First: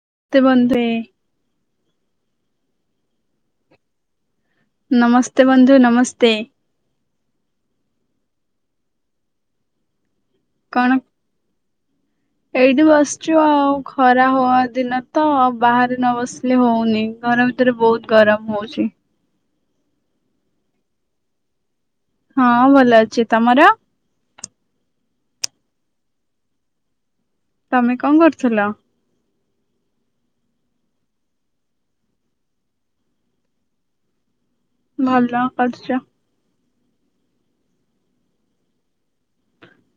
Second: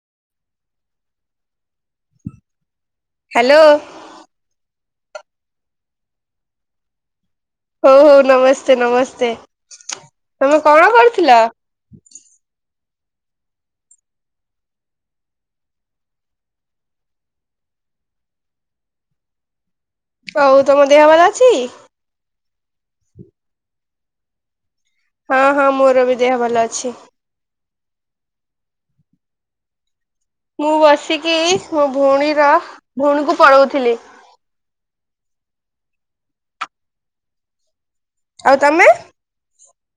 [unintelligible] Hello ନମସ୍ତେ ବନ୍ଧୁ ନମସ୍ତେ। ଓହ ନମସ୍ତେ ନମସ୍ତେ ତମେ କଣ କରୁଥିଲ? ଚୁ ଆଉ ଖରା ହବା ଦିନ ତ ବାହାରେ ନ ବସିଲେ ହଉନି ଘର ଭିତରେ ବହୁତ ଗରମ ହଉଛି। ହଉ ତମ ଦେହ ଭଲ ଅଛି? ହଁ ଭଲ ଅଛି ତମର? ହଁ ହଁ ମୋର ବି ଦେହ ଭଲ ଅଛି। ତମେ କଣ କରୁଥିଲ? ମୁଁ ବସିକି ମୋ ଭଉଣୀର ଭଉଣୀକୁ ପଳଉଥିଲି ଭଲ କରିଛ। ଆଉ ତମେ?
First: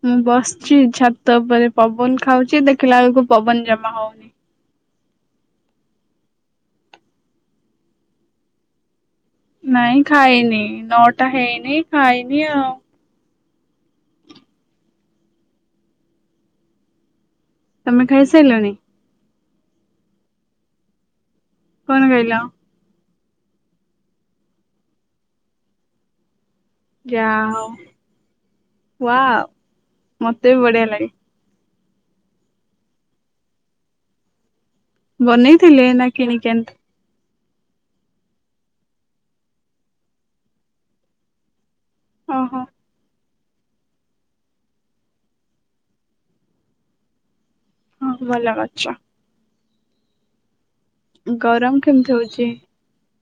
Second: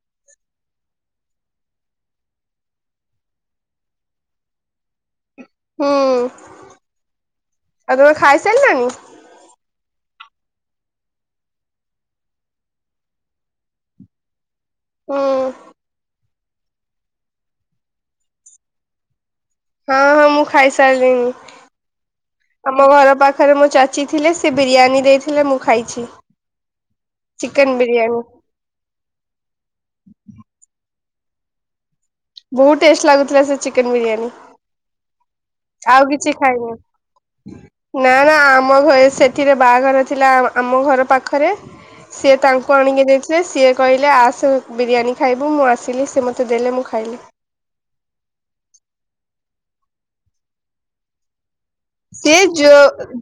ମୁଁ ବସିଛି ଛାତ ଉପରେ ପବନ ଖାଉଛି ଦେଖିଲା ବେଳକୁ ପବନ ଜମା ହଉନି। ହୁଁ ଆଉ ତମେ ଖାଇ ସାଇଲଣି? ନାଇଁ ଖାଇନି ନଅଟା ହେଇନି ଖାଇନି ଆଉ ହୁଁ। ତମେ ଖାଇସାରିଲଣି? ହଁ ହଁ ମୁଁ ଖାଇ ସାରିଲିନି। କଣ ଖାଇଲ ଆମ ଘର ପାଖ ପାଖରେ ମୋ ଚାଚୀ ଥିଲେ ସେ ବିରିୟାନୀ ଦେଇଥିଲେ ମୁଁ ଖାଇଛି। ଯାହ ହଉ ଚିକେନ ବିରିୟାନୀ ୱାଅ ମତେ ବି ବଢିଆ ଲାଗେ। ବହୁତ ଟେଷ୍ଟ ଲାଗୁଥିଲା ସେ ଚିକେନ ବିରିୟାନୀ ବନେଇଥିଲେ ଆଉ ନା କିଛି କିଣିକି ଖାଇନି। ଆଣିଥିଲେ। ନା ନା ଆମ ଘରେ ସେଠିରେ ବାହାଘର ଥିଲା ଆମ ଘର ପାଖରେ ସିଏ ଓହୋ ତାଙ୍କୁ ଆଣିକି ଦେଇ ସେ ସିଏ କହିଲେ ଆସ ବିରିୟାନୀ ଖାଇବୁ ମୁଁ ଆସିଲି ସେ ମୋତେ ଦେଲେ ମୁଁ ଖାଇଲି ହଁ ଭଲ କରି। ଗୌରମ [inaudible] ସେ ଯ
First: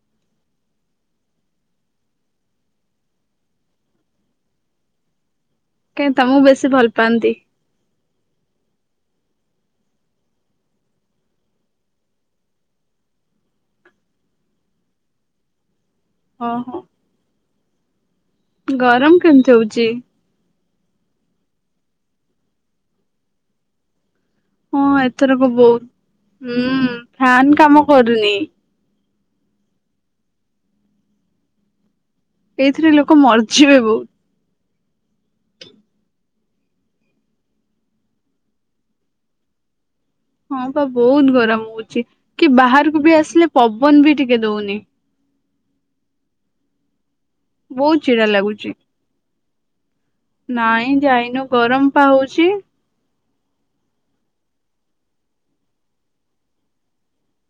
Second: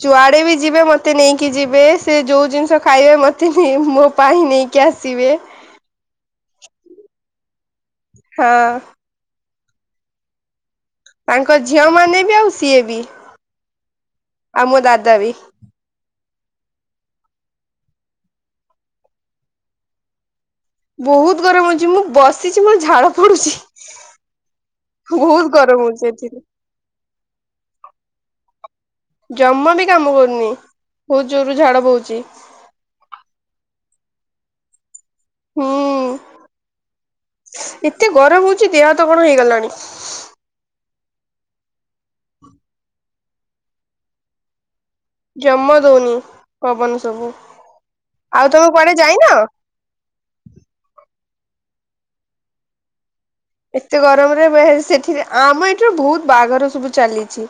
ଯୁଆଡ଼େ ବି ଯିବେ ମୋତେ ନେଇକି ଯିବେ ସେ ଯେଉଁ ଜିନିଷ ଖାଇବେ ମୋତେ ନେ ମୋ ପାଇଁ ହିଁ ନେଇକି ଆସିବେ। କାଇଁ ତମକୁ ବେଶୀ ଭଲ ପାଆନ୍ତି ହଁ। ତାଙ୍କ ଝିଅ ମାନେ ବି ଆଉ ସିଏ ବି ଆଉ ମୋ ଦାଦା ବି। ହଁ ହଁ। ଗରମ କେମିତି ହଉଚି? ବହୁତ ଗରମଛି ମୁଁ ବସିଛି ମୋର ଝାଳ ପଡୁଛି। ହଁ ବହୁତ ଏଥରକ ଗରମ ହଉଛି ଏଥିରେ। ବହୁତ ହୁଁ ଫାନ କାମ କରୁନି। ଜମା ବି କାମ କରୁନି ବହୁତ ଜୋରରୁ ଝାଡ ବୋହୁଛି। ଏଇଥିରେ ଲୋକ ମରିଯିବେ ବହୁତ। ହୁଁ ଏତେ ଗରମ ହଉଛି ଦେହ ତ କଣ ହେଇଗଲାଣି? ହଁ ବା ବହୁତ ଗରମ ହଉଛି କି ବାହାରକୁ ବି ଆସିଲେ ପବନ ବି ଟିକେ ଦଉନି। ଜମ ଦଉନି ପବନ ସବୁ ବହୁତ ଚିଡା ଆଉ ଲାଗୁଛି ତମକୁ ପରେ ଯାଇନ ନାଇଁ ଯାଇନୁ ଗରମ ପା ହଉଛି। ଏତେ ଗରମରେ ସେଠରେ ଆମ ଏଠିରୁ ବହୁତ ବାହାଘର ସବୁ ଚାଲିଛି।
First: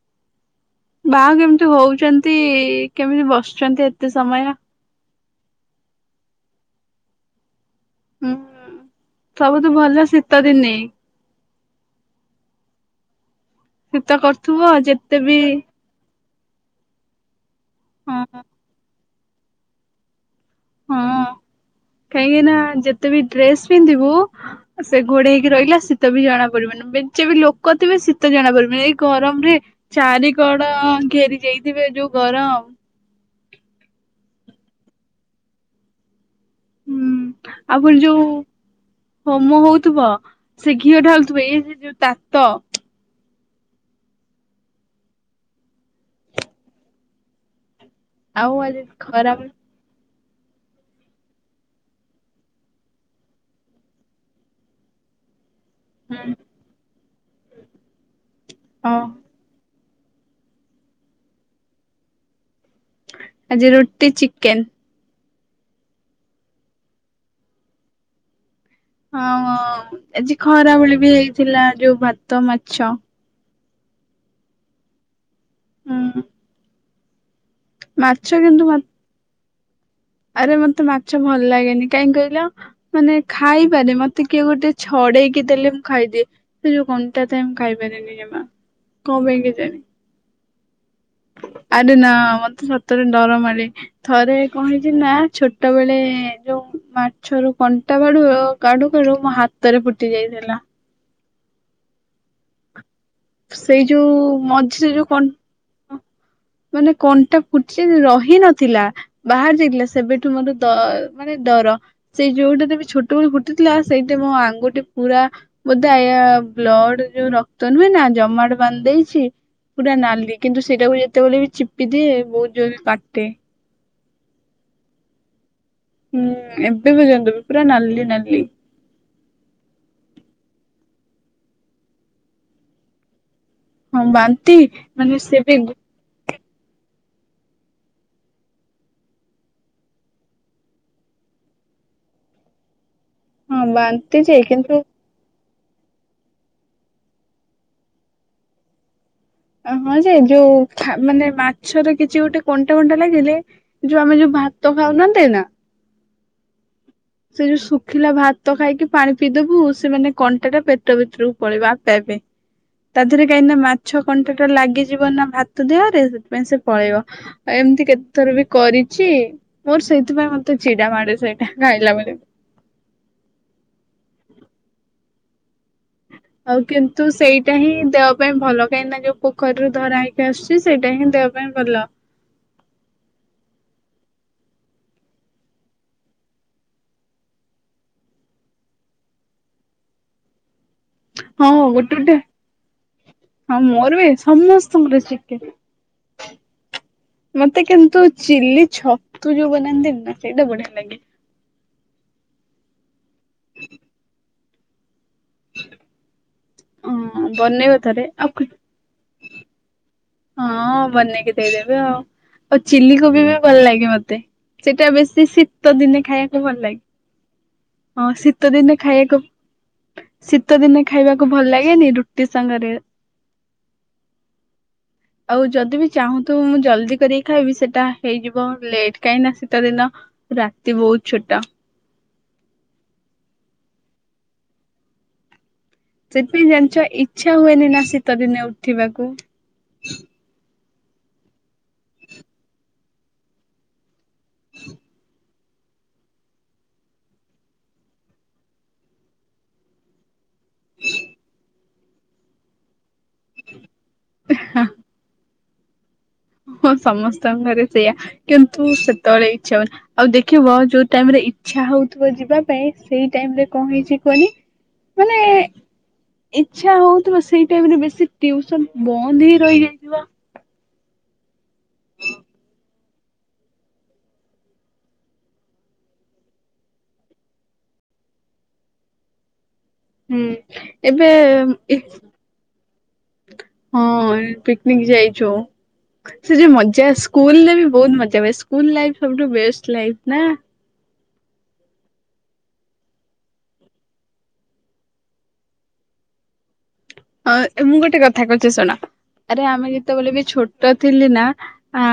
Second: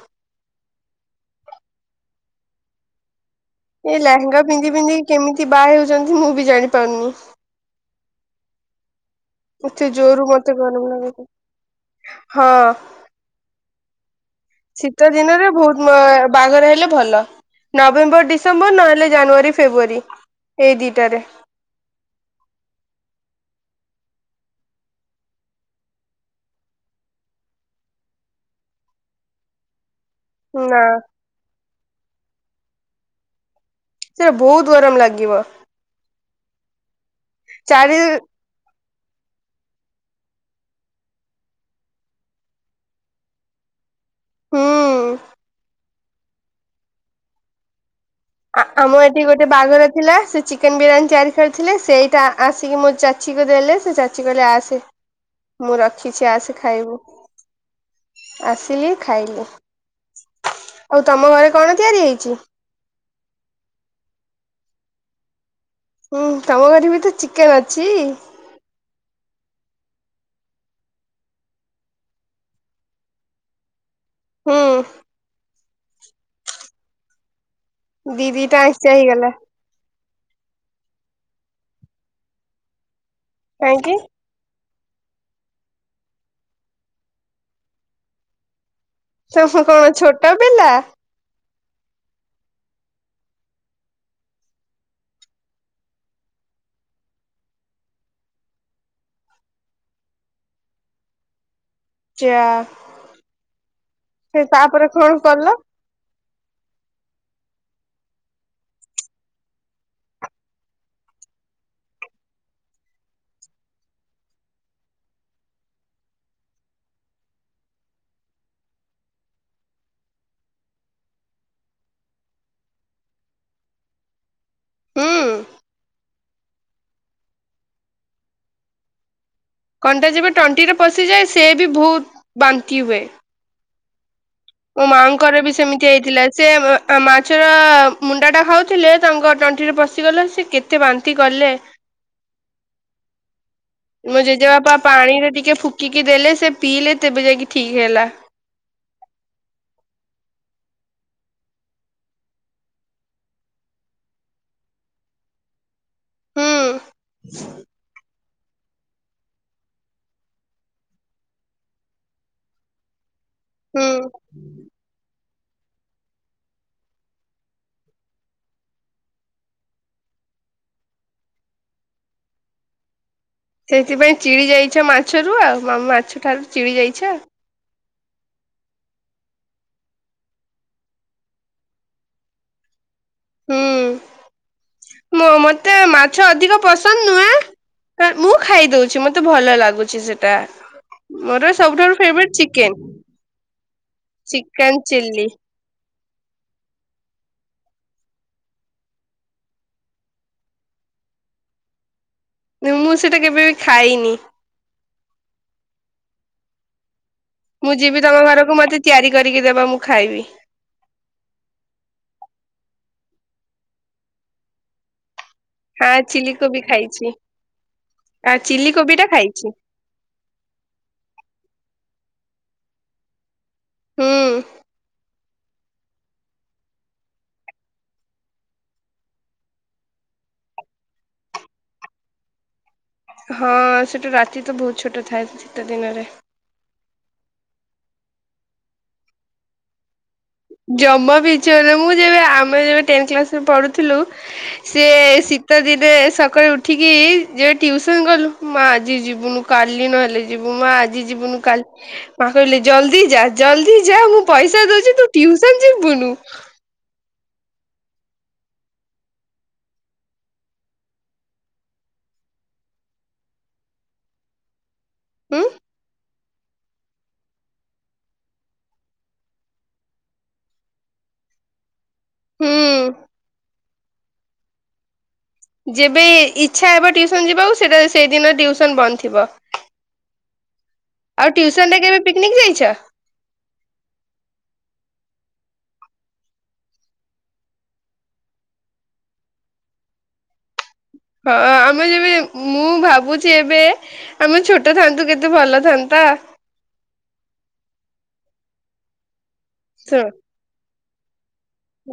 ବାହା କେମିତି ହଉଛନ୍ତି କେମିତି ବସ ଏଇ ଲେହଙ୍ଗା ପିନ୍ଧିପିନ୍ଧି କେମିତି ବାହା ହେଉଛନ୍ତି ମୁଁ ବି ଜାଣିପାରୁନି? ସବୁ ତ ଏତେ ଭଲ ଜୋରୁ ଶୀତ ମତେ ଦିନେ ଘର ଲାଗ ହଁ ଶୀତ କର ଶୀତ ଦିନରେ ବହୁତ ବାହାଘର ହେଲେ ଭଲ। ହଁ ନଭେମ୍ବର ଡିସେମ୍ବର ନହେଲେ ଜାନୁଆରୀ ଫେବୁଆାରୀ ହଁ କାହିଁକି ନା ଯେତେ ବି ଡ୍ରେସ୍ ପିନ୍ଧିବୁ ବୁ ସେ ଘୋଡେଇ ହେଇକି ରହିଲା ଶୀତ ବି ଜଣା ପଡିବନି ବେଞ୍ଚେ ବି ଲୋକ ଥିବେ ଶୀତ ଜଣା ପଡିବନି ଏଇ ଗରମ ରେ ଚାରି କଡ ନା। ଘେରି ଯାଇଥିବେ ଯୋଉ ଗରମ ସେଟା ବହୁତ ଗରମ ଲାଗିବ। ହୁଁ ଆଉପ ଚାରି ଯୋଉ ହୋମ ହଉଥିବ ସେ ଘିଅ ଢାଲୁଥିବ ଏଇ ଯୋଉ ତାତ ହଁ। ଆଉ ଆଜି ଆମ ଏଠି ଗୋଟେ ଖରାବେଳେ ବାହାଘର ଥିଲା ସେ ଚିକେନ ବିରିୟାନୀ ତିଆରି କରିଥିଲେ ସେଇଟା ଆସିକି ମୋ ଚାଚୀକୁ ଦେଲେ ସେ ଚାଚୀ କହିଲେ ଆସେ। ମୁଁ ରଖିଛି ହୁଁ ଆସ ଖାଇବୁ। ଆସିଲି ହଁ ଖାଇଲି। ଆଉ ତମ ଘରେ କଣ ତିଆରି ହେଇଛି? ଆଜି ରୁଟି ଚିକେନ। ହୁଁ ତମ ଘରେ ବି ତ ଚିକେନ ଅଛି। ହଁ ଆଜି ଖରା ଭଳି ବି ହେଇଥିଲା ଯୋଉ ଭାତ ମାଛ। ହୁଁ। ହଁ। ଦିଦି ଦିଦି ଟା ମ ଆଇଁସା ହେଇଗଲା। ଆରେ ମତେ ମାଛ ଭଲ ଲାଗେନି କାହିଁ କହିଲ? ମାନେ ଖାଇପାରେ କାହିଁକି ମତେ କିଏ ଗୋଟେ? ଛଡେଇକି ଦେଲେ ମୁଁ ଖାଇଦିଏ ସେ ଯୋଉ ଘଣ୍ଟା ଥାଏ ମୁଁ ଖାଇପାରିନି ଜମା। କଣ ପାଇଁ ସ କେଜାଣି ସକାଳେ ଛୋଟ ପିଲା ଆରେ ନାଁ ମତେ ସତରେ ଡର ମାଡେ। ଥରେ କଣ ହେଇଚି ନା ଛୋଟ ବେଳେ ଯୋଉ ମାଛରୁ କଣ୍ଟା ବାଡୁ କାଡୁ କାଡୁ ମୋ ହାତରେ ଫୁଟି ଯାଇଥିଲା। ଚା ସେଇ ଯୋଉ ମଝିରେ ଯୋଉ କ କଲ ମାନେ କଣ୍ଟା ଫୁଟିି ରହି ନଥିଲା ବାହାରି ଯାଇଥିଲା। ସେବେଠୁ ମୋର ଦ ମାନେ ଡର। ସେଇ ଯୋଉଟାରେ ବି ଛୋଟବେଳ ଫୁଟିଥିଲା ସେଇଠି ମୋ ଆଙ୍ଗୁଟି ପୁରା ବୋଧେ ଏଇଆ ବ୍ଲଡ ଯୋଉ ରକ୍ତ ନୁହେଁନା। ଜମାଟ ବାନ୍ଧି ଦେଇଚି ପୁରା ନାଲି କିନ୍ତୁ ସେଇଟାକୁ ଯେତେବେଳେ ବି ଚିପି ଦିଏ ବୋହୁତ ଜୋରରେ କାଟେ। ହୁଁ। ହୁଁ ଏବେ ପର୍ଯ୍ୟନ୍ତ ବି ପୁରା ନାଲି ନାଲି କଣ୍ଟା ଯେବେ ଟଣ୍ଟିରେ ପଶିଯାଏ ସେ ବି ବହୁତ ବାନ୍ତି ହୁଏ। ହଁ ବା ମୋ ମାଙ୍କର ବି ସେମିତି ହେଇଥିଲା ସେ ମାଛର ମୁଣ୍ଡାଟା ଖାଉଥିଲେ ତାଙ୍କ ତଣ୍ଟିରେ ପଶିଗଲେ। ସେ କେତେ ବାନ୍ତି କଲେ। ବାନ୍ତି ମୁଁ ଯେ ଜେଜେବାପା କିନ୍ତୁ ପାଣିରେ ଟିକେ ଫୁ ଙ୍କିକି ଦେଲେ ସେ ପିଇଲେ ତେବେ ଯାଇକି ଠିକ୍ ହେଲା। ଆଉ ହଁ ଯେ ଯୋଉ ହା ମାନେ ମାଛର କିଛି ଗୋଟେ କଣ୍ଟା ଫଣ୍ଟା ଲାଗିଲେ ଯୋଉ ଆମେ ଯୋଉ ଭାତ ଖାଉନାହାନ୍ତି ନା ହୁଁ। ସେ ଯୋଉ ଶୁଖିଲା ଭାତ ଭତ ଖାଇକି ପାଣି ପିଇଦବୁ ସେମାନେ କଣ୍ଟା ଟା ପେଟ ଭିତରକୁ ପଳେଇବା ପାଇବେ ତା ରେ କାହିଁକି ନା ହୁଁ ମାଛ କଣ୍ଟାଟା ଲାଗିଯିବ ନା ଭାତ ତାଦେହରେ ସେଥିପାଇଁ ସେ ପଳେଇବ। ଆ ଏମିତି କେତେ ଥର ବି କରିଛି। ମୋର ସେଇଥିପାଇଁ ମତେ ଚିଡା ମାଡେ ସେଇଟା। ଖାଇଲାବେଳେ ବି ସେଥିପାଇଁ ଚିଡି ଯାଇଛ ମାଛରୁ ଆଉ ମାମା ମାଛ ଠାରୁ ଚିଡ଼ି ଯାଇଛ ଦେବା ପାଇଁ ଭଲ କାହିଁକି ନା ଯୋଉ ପୋଖରୀରୁ ଧରା ହେଇକି ଆସୁଚି ସେଇଟା ହିଁ ଦେହ ପାଇଁ ଭଲ। ହୁଁ ମ ମତେ ମାଛ ଅଧିକ ପସନ୍ଦ ନୁହେଁ। ମୁଁ ଖାଇଦଉଚି। ମତେ ଭଲ ଲାଗୁଚି ସେଟା। ମୋର ହଁ ସବୁଠାରୁ ଗୋଟେ ଗୋଟେ ଫେବରେଟ ଚିକେନ। ହଁ ମୋର ବି ଚିକେନ ସମସ୍ତଙ୍କର ଚିଲ୍ଲି ଶିଖେ ମତେ କିନ୍ତୁ ଚିଲି ଛତୁ ଯୋଉ ବନାନ୍ତିନି ନା ସେଇଟା ବଢିଆ ଲାଗେ। ମୁଁ ସେଇଟା କେବେ ବି ଖାଇନି। [inaudible] ହଁ। ମୁଁ ବନେଇବ ଯିବି ଥରେ ତମ ଆଉ ଘରକୁ ମତେ ତିଆରି କରିକି ଦେବ ମୁଁ ଖାଇବି। ହଁ ବନେଇକି ଦେଇଦେବି ଆଉ। ଆଉ ଚିଲିକୋବି ବି ଭଲ ଲାଗେ ମତେ ସେଇଟା ବେଶୀ ଶୀ ତ ହଁ ଦିନେ ଚିଲି ଖାଇବାକୁ କୋବି ଭଲ ଲାଗେ। ଖାଇଛି। ହଁ ଆ ଶୀତ ଚିଲି ଦିନେ କୋବି ଟା ଖାଇବାକୁ, ଖାଇଛି। ଶୀତ ଦିନେ ଖାଇବାକୁ ଭଲ ଲାଗେନି ରୁ ଟି ସାଙ୍ଗରେ। ହୁଁ। ଆଉ ଯଦି ବିି ଚାହୁଁଥିବ ମୁଁ ଜଲଦି କରିକି ଖାଇବି ସେଟା ହେଇଯିବ ଲେଟ୍ କାହିଁକି ନା ଶୀତ ଦିନ ରାତି ବହୁତ ଛୋଟ। ହଁ ସେଠୁ ରାତି ତ ବହୁତ ଛୋଟ ଥାଏ। ଦିନରେ। ସେଥି ପାଇଁ ଜାଣିଛ। ଇଚଛା ହୁଏନି ନା ଶୀତ ଦିନେ ଉଠିବାକୁ ଜମା ବି ଇଚ୍ଛା ହୁଏନି। ମୁଁ ଯେବେ ଆମେ ଯେବେ ଟେନତ କ୍ଲାସରେ ପଢୁଥିଲୁ ସେ ଶି ଶୀତ ଦିନେ ସକାଳେ ଉଠିକି ଯ ଟିୁସନ କଲୁ, ମା ଆଜି ଯିବୁନୁ କାଲି ନହେଲେ ଯ ଯିବୁ ମା ଆଜି ଯିବୁନୁ କାଲି ପାଖରିଲେ ଜଲ ଦି ଯା ଜଲ୍ଦି ଯା ମୁଁ ପଇସା ଦଉଛି ତୁ ଟ୍ୟୁସନ ଜୀବୁନୁ? ହଁ ସମସ୍ତଙ୍କରେ ସେଇୟଆ, କିନ୍ତୁ ସେତେବେଳେ ଇଚଛା ହଉନି ଆଉ ଦେଖିବ ଯୋଉ ଟାଇମ ରେ ଇଚ୍ଛା ହଉଥିବ ଯିବା ପାଇଁ ସେଇ ଟାଇମ ରେ କଣ ହେଇଚି କୁହନି ମାନେ ହୁଁ ଇଛା ହଉଥିବ ସେଇ ଟାଇମରେ ବେଶୀ ଟ୍ୟୁସନ ବନ୍ଦ ହେଇ ରହିଯାଇିଥିବ। ହୁଁ। ଯେବେ ଇଚଛା ହେବ ଟିଉସନ ଯିବାକୁ ସେତେବେଳେ ସେଇଦିନ ଟିଉସନ ବନ୍ଦ ଥିବ। ହୁଁ। ଏବେ ଆଉ ଏ ଟ୍ୟସନରେ କେବେ ପିକନିକ ଯାଇଛ? ହଁ ପିକନିକ ଯାଇଛୁ। ସେ ଯ ମଜା ସ୍କୁଲ ରେ ବି ବହୁତ ମଜା ହୁଏ। ସ୍କୁଲ ଲାଇଫ ସବୁଠୁ ବେଷ୍ଟ ଲାଇଫ ନା? ହଁ ଆମେ ଯେବେ ମୁଁ ଭାବୁଚି ଏବେ ଆମେ ଛୋଟ ଥାନ୍ତୁ କେତେ ଭଲ ଥାନ୍ତା। ହଁ ମୁଁ ଗୋଟେ କଥା କହୁଚି ଶୁଣ। ଆରେ ଆମେ ଶୁଣ ଯେତେବେଳେ ବି ଛୋଟ ଥିଲି ନା ଆ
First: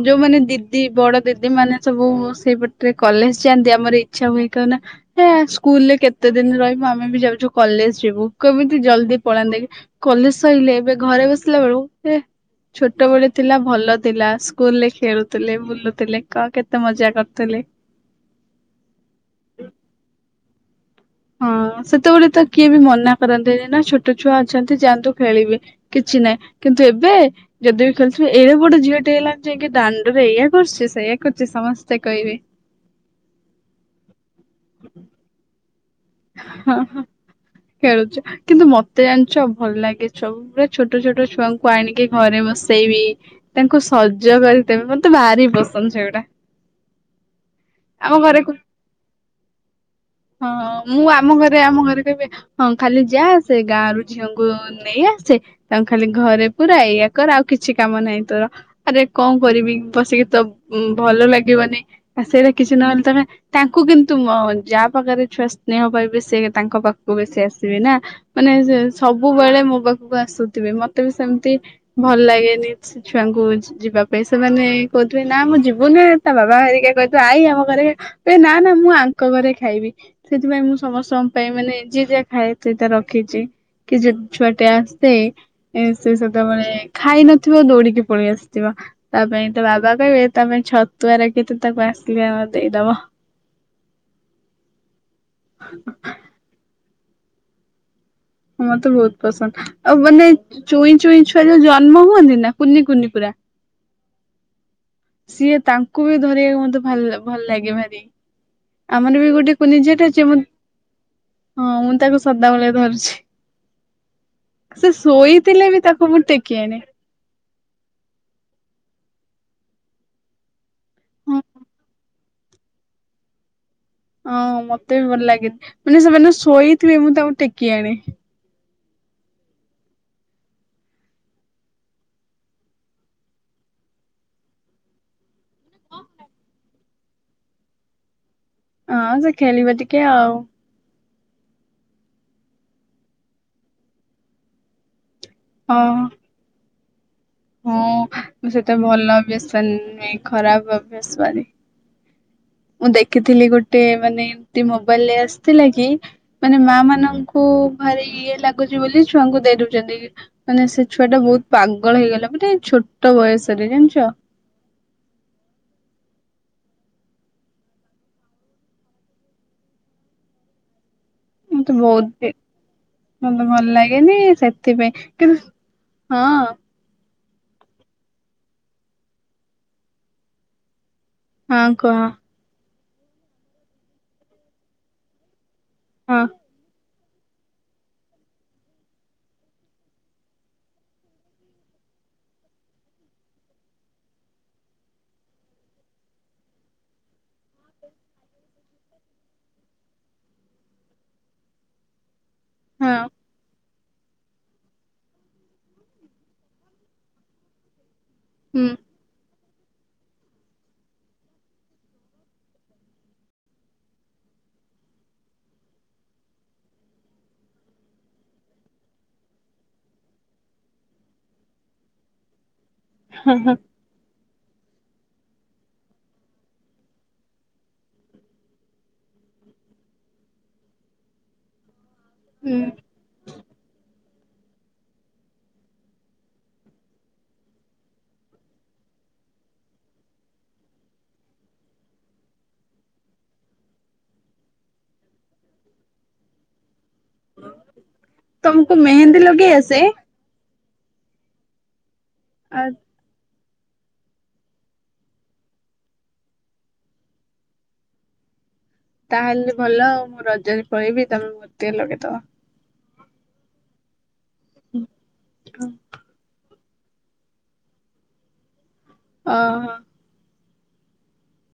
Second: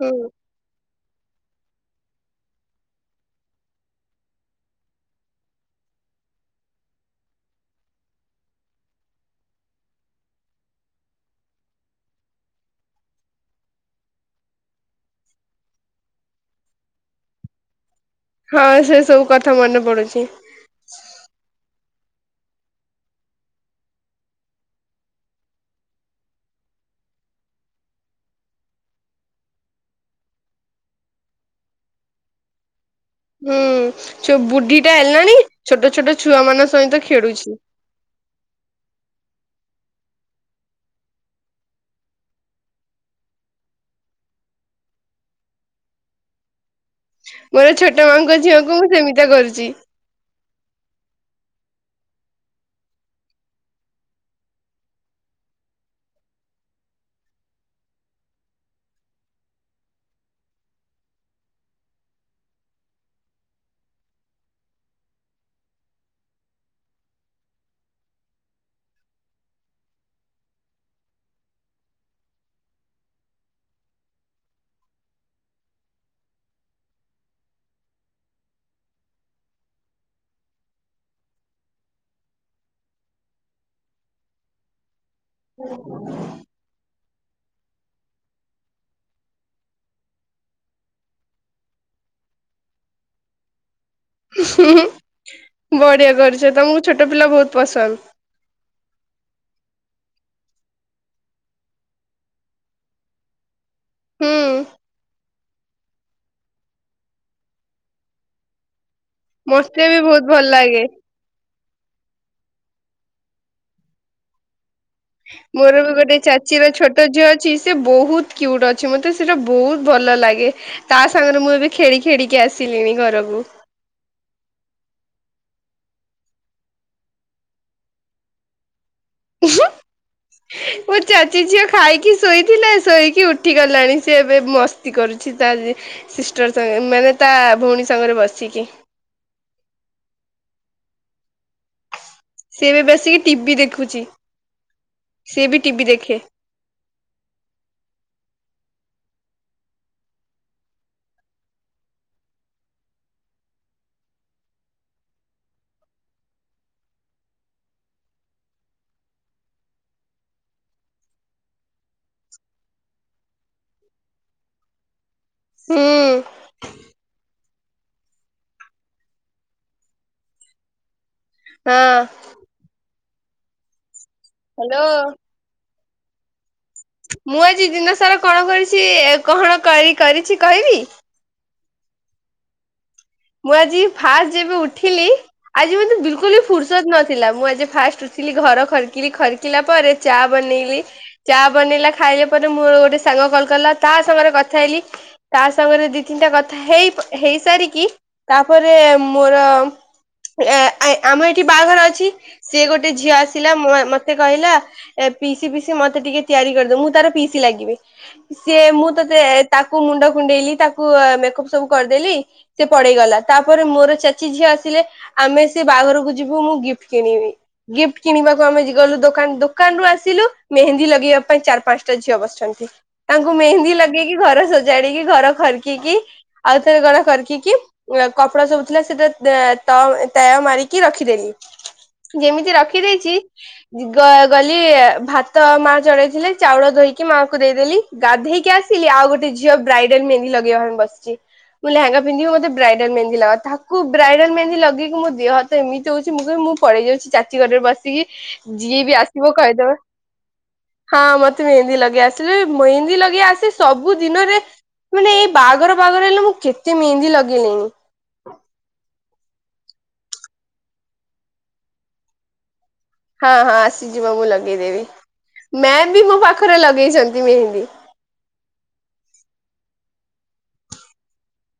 ହୁଁ ଯୋଉମାନେ ଦିଦି ବଡ ଦିଦି ମାନେ ସବୁ ସେଇପଟରେ କଲେଜ ଯାଆନ୍ତି ଆମର ଇଚ୍ଛା ହୁଏ କନା ହେ ସ୍କୁଲରେ କେତେ ଦିନ ରହିବ ଆମେ ବି ଯାଉଚୁ କଲେଜ ଯିବୁ କେମିତି ଜଲଦି ପଳାନ୍ତି କଲେଜ ସରିଲେ ଏବେ ଘରେ ବସିଲା ବେଳୁ ଏ ଛୋଟ ବଳେ ଥିଲା ଭଲ ଥିଲା ସ୍କୁଲ ରେ ଖେଳୁଥିଲେ ବୁଲୁଥିଲେ କ କେତେ ମଜା କରୁଥିଲେ। ହଁ ସେ ସବୁ କଥା ମନେ ପଡୁଚି। ହଁ ସେତେବେଳେ ତ କିଏ ବି ମନା କରନ୍ତିନି ନା ଛୋଟ ଛୁଆ ଅଛନ୍ତି ଯାଆନ୍ତୁ ଖେଳିବେ ବୋଲି କିଛି ନାହିଁ କିନ୍ତୁ ଏବେ ଯଦି ବି ଖେଳୁଥିବେ ଏଡେ ବଡ ଝିଅଟିେ ହେଇଲାଣି ଯାଇକ ଦାଣ୍ଡରେ ଏଇଆ କରୁଚୁ ସେଇୟଆ କରୁଚୁ ସମସ୍ତେ କହିବେ। ହୁଁ ସେ ବୁଢୀ ଟା ହେଲାଣି ଛୋଟ ଛୋଟ ଛୁଆ ମାନଙ୍କ ହ ସହିତ ଖେଳୁଛି। ଖେଳୁଛ କିନ୍ତୁ ମତେ ଜାଣିଛ ଭଲ ଲାଗେ ସବୁ ପୁରା ଛୋଟ ଛୋଟ ଛୁଆଙ୍କୁ ଆଣିକି ଘରେ ବସେଇବି ତାଙ୍କୁ ସଜ କରିଦେବ ମତେ ଭାରି ପସନ୍ଦ ସେଗୁଟା ମୋର ଛୋଟ ମାଆଙ୍କ ଝିଅ କ ମୁଁ ସେମିତି କରୁଛି। ହଁ ମୁଁ ଆମ ଘରେ ଆମ ଘରେ କହିବି ହଁ ଖାଲି ଯାହା ଆସେ ଗାଁ ର ଝିଅଙ୍କୁ ନେଇ ଆସେ ତାଙ୍କୁ ଖାଲି ଘରେ ପୁରା ଇୟଆ କର ଆଉ କିଛି କାମ ନାହିଁ ତୋର ଆରେ କଣ କରିବି ବସିକି ତ ଭଲ ଲାଗିବନି ଆ ସେଇଟା କିଛି ନହେଲେ ତ ତାଙ୍କୁ କିନ୍ତୁ ଯାହା ପାଖରେ ଛୁଆ ସ୍ନେହ ପାଇଁ ବେଶି ତାଙ୍କ ପାଖକୁ ବେଶି ଆସିବି ନା ମାନେ ସବୁବେଳେ ମୋ ପାଖକୁ ଆସୁଥିବେ ମତେ ବି ସେମିତି ଭଲ ଲାଗେନି ସେ ଛୁଆଙ୍କୁ ଯିବା ପାଇଁ ସେମାନେ କହୁଥିବେ ନା ମୁଁ ଯିବୁନି ତା ବାବା ହେରିକା କହିଥିବ ଆଇ ଆମ ଘରେ ନା ନା ମୁଁ ଆଙ୍କ ଘରେ ଖାଇବି ସେଥିପାଇଁ ମୁଁ ସମସ୍ତଙ୍କ ପାଇଁ ମାନେ ଯି ଯଆ ଖାଏ ସେଟା ରଖିଛି କି ଛୁଆ ଟ ସେ ସେ ସେତେବେଳେ ଖାଇନ ଥିବ ଦୌଡିକି ପଳେଇ ଆସିଥିବ ତା ପାଇଁ ତ ବାବା କହିବେ ତା ଛତୁଆରେ କେତେ ତାକୁ ଆସିକି ଆମ ଦେଇଦବ। ହଁ। ବଢିଆ କରିୁଛ ତ ମୁ ଛୋଟ ପିଲା ବହୁତ ପସନ୍ଦ। ହଁ ମତେ ବହୁତ ପସନ୍ଦ ଆଉ ମାନେ ଚୁଇଁ ଚୁଇଁ ଛୁଆ ଯୋଉ ଜନ୍ମ ହୁଅନ୍ତି ନା କୁନି କୁନି ପୁରା ହୁଁ ସିଏ ତାଙ୍କୁ ବି ଧରିବାକୁ ମତେ ଭଲ ଲାଗେ ଭାରି। ଆମର ବି ଗୋଟେ ମତେ ବି କୁନିଜେଠ ବହୁତ ଅଛି ହଁ ଭଲ ଲାଗେ। ମୁଁ ତାକୁ ସଦା ବୋଲି ଭାବଛି। ସେ ଶୋଇଥିଲେ ବି ତାକୁ ମୁଁ ଟେକିଣ ଅ ସେ ବହୁତ କୁଟ ଅଛି ମତେ ସେଟା ବହୁତ ଭଲ ଲାଗେ। ତା ହଁ ସାଙ୍ଗରେ ମୁଁ ଏବେ ଖେଳିକି ଖେଡିକି ଆସିଲିଣିି ଘରକୁ। ହଁ ମତେ ବି ଭଲ ଲାଗେନ ମାନେ ସେମାନେ ଶୋଇଥିବେ ମୁଁ ତାଙ୍କୁ ଟେକି ଆଣି ମୋ ଚାଚୀ ଝିଅ ଖାଇକି ଶୋଇଥିଲା ଶୋଇକି ଉଠି ଗଲାଣି ସେ ଏବେ ମସ୍ତି କରୁଛି ତା ସିଷ୍ଟରେ ମାନେ ତା ଭଉଣୀ ସାଙ୍ଗରେ ବସି ହଁ ସଖେଲି ବଧି କେ ଆଉ ସେବେ ବସିକି ଟିଭି ଦେଖୁଛି। ସେଏ ବି ଟିଭି ହଁ। ଦେଖେ ହଁ ସେତେ ଭଲ ଅ ବି ଆସ ଖରାପ ଅ ଆସନି ମୁଁ ଦେଖିଥିଲି ଗୋଟେ ମାନେ ଏମତି ମୋବାଇଲ ରେ ଆସିଥିଲା କି ମାନେ ମା ମାନଙ୍କୁ ଭାରି ଇଏ ଲାଗୁଛି ବୋଲି ଛୁଆଙ୍କୁ ଦେଇଦଉଛନ୍ତି ମାନେ ସେ ଛୁଆ ଟା ବହୁତ ପାଗଳ ହେଇଗଲା ମାନେ ଛୋଟ ବୟସରେ ଜାଣିଛ। ହୁଁ। ମୁ ତେ ହଁ ବହୁତ ମତେ ଭଲ ଲାଗେ। ି ହ୍ୟାଲୋ। ସେଥିପାଇଁ କିନ୍ତୁ ହଁ। ମୁଁ ଆଜି ଦିନ ସାରା କଣ କରିଛି କଣ କରି କରିଛି କହିବି। ହଁ କହ। ମୁଁ ଆଜି ଫାଷ୍ଟ ଯେବେ ଉଠିଲି। ଆଜି ମତେ ହଁ ବିଲକୁଲ ବି ଫୁର୍ସତ ନଛି। ଥିଲା ମୁଁ ଆଜି ଫାଷ୍ଟ ଉଠିଲି ଘର ଖରକିଲି ଖରକିଲା ପରେ ଚା ବନେଇଲି ଚା ବନେଇଲା ଖାଇଲା ପରେ ମୋର ଗୋଟେ ସାଙ୍ଗ କଲ କଲା ତା ସାଙ୍ଗରେ କଥା ହେଇଲି ତା ସାଙ୍ଗରେ ଦି ତିନିଟା କଥା ହେଇ ହେଇସାରିକି ତାପରେ ମୋର ଆମ ଏଠି ବାହାଘର ଅଛି। ସେଏ ଗୋଟେ ହଁ ଝିଅ ଆସିଲା। ମତେ କହିଲା ଏ ପିଇସି ପିଇସି ମତେ ଟିକେ ତିଆରି କରିଦେ। ମୁଁ ତାର ପିଇସି ଲାଗିବି। ସିଏ ହୁଁ। ମୁଁ ତତେ ଏ ତାକୁ ମୁଣ୍ଡ କୁଣ୍ଡେଇଲି ତାକୁ ଅ ମେକଅପ୍ ସବୁ କରିଦେଲି ସେ ପଳେଇଗଲା ତାପରେ ମୋର ଚାଚୀ ଝିଅ ଆସିଲେ ଆମେ ସେ ବାହାଘରକୁ ଯିବୁ ମୁଁ ଗିଫ୍ଟ କିଣିବି। ଗିଫ୍ଟ କିଣିବାକୁ ଆମେ ଗଲୁ ଦୋକାନ ଦୋକାନରୁ ଆସିଲୁ ମେହେନ୍ଦୀ ଲଗେଇବା ପାଇଁ ଚାରି ପାଞ୍ଚଟା ଝିଅ ବସିଛନ୍ତି। ତାଙ୍କୁୁ ହୁଁ ମେହେନ୍ଦି ଲଗେଇକି ଘର ସଜାଡିକି ଘର ଖରକିକି ଆଉଥରେ କଣ ଖରକିକି କପଡା ସବୁ ଥିଲା ସେଟା ତ ତ ତୟ ମାରିକି ରଖିଦେଲି। ଯେମିତି ରଖିଦେଇଛି ଦି ଗ ଗଲି-ଇ-ଇ ଭାତ ମାଆ ଚଳେଇଥିଲେ ଚାଉଳ ଧୋଇକି ମାଆ କୁ ଦେଇଦେଲି। ଗାଧେଇକି ଆସିଲି ଆଉ ଗୋଟେ ଝିଅ ବ୍ରାଇଡାଲ ମେହନ୍ଦି ଲଗେଇବା ପାଇଁ ବସିଛି। ମୁଁ ଲେହେଙ୍ଗା ପିନ୍ଧିବ ମତେ ବ୍ରାଇଡାଲ ମେହେନ୍ଦି ଲଗା। ତାକୁ ବ୍ରାଇଡାଲ ମେହେନ୍ଦୀ ଲଗେଇକି ମୋ ଦେହ ହାତ ଏମିତି ହଉଛି ମୁଁ କହିଲି ମୁଁ ପଳେଇ ଯାଉଛି। ଚାଚୀ ଘରରେ ବସିକି ତମକୁ ଯିଏ ବି ମେହେନ୍ଦୀ ଆସିବ ଲଗେଇ କହିଦେବ, ଆସେ? ହଁ ମତେ ମେହିନ୍ଦୀ ଲଗେଇ ଆସ ସେ ଆଉ ମହେନ୍ଦି ଲଗେଇ ଆସେ ସବୁ ଦିନରେ ମାନେ ଏଇ ବାହାଘର ବାହାଘର ହେଲେ ମୁଁ କେତେ ମେହେନ୍ଦି ଲଗେଇ ଗିଣିି ତାହେଲେ ଭଲ ଆଉ ମୁଁ ରଜରେ ପଳେଇବି ତମେ ମୋତେ ଲଗେଇଦବ। ହଁ ହଁ ଆସିଯିବ ମୁ ଲଗେ ଗେଇ ଦେବି ମ୍ୟାମ୍ ବି ମୋ ପାଖ ପାଖରେ ଲଗେଇଛନ୍ତି ମେହେନ୍ଦୀ। ହ ହ।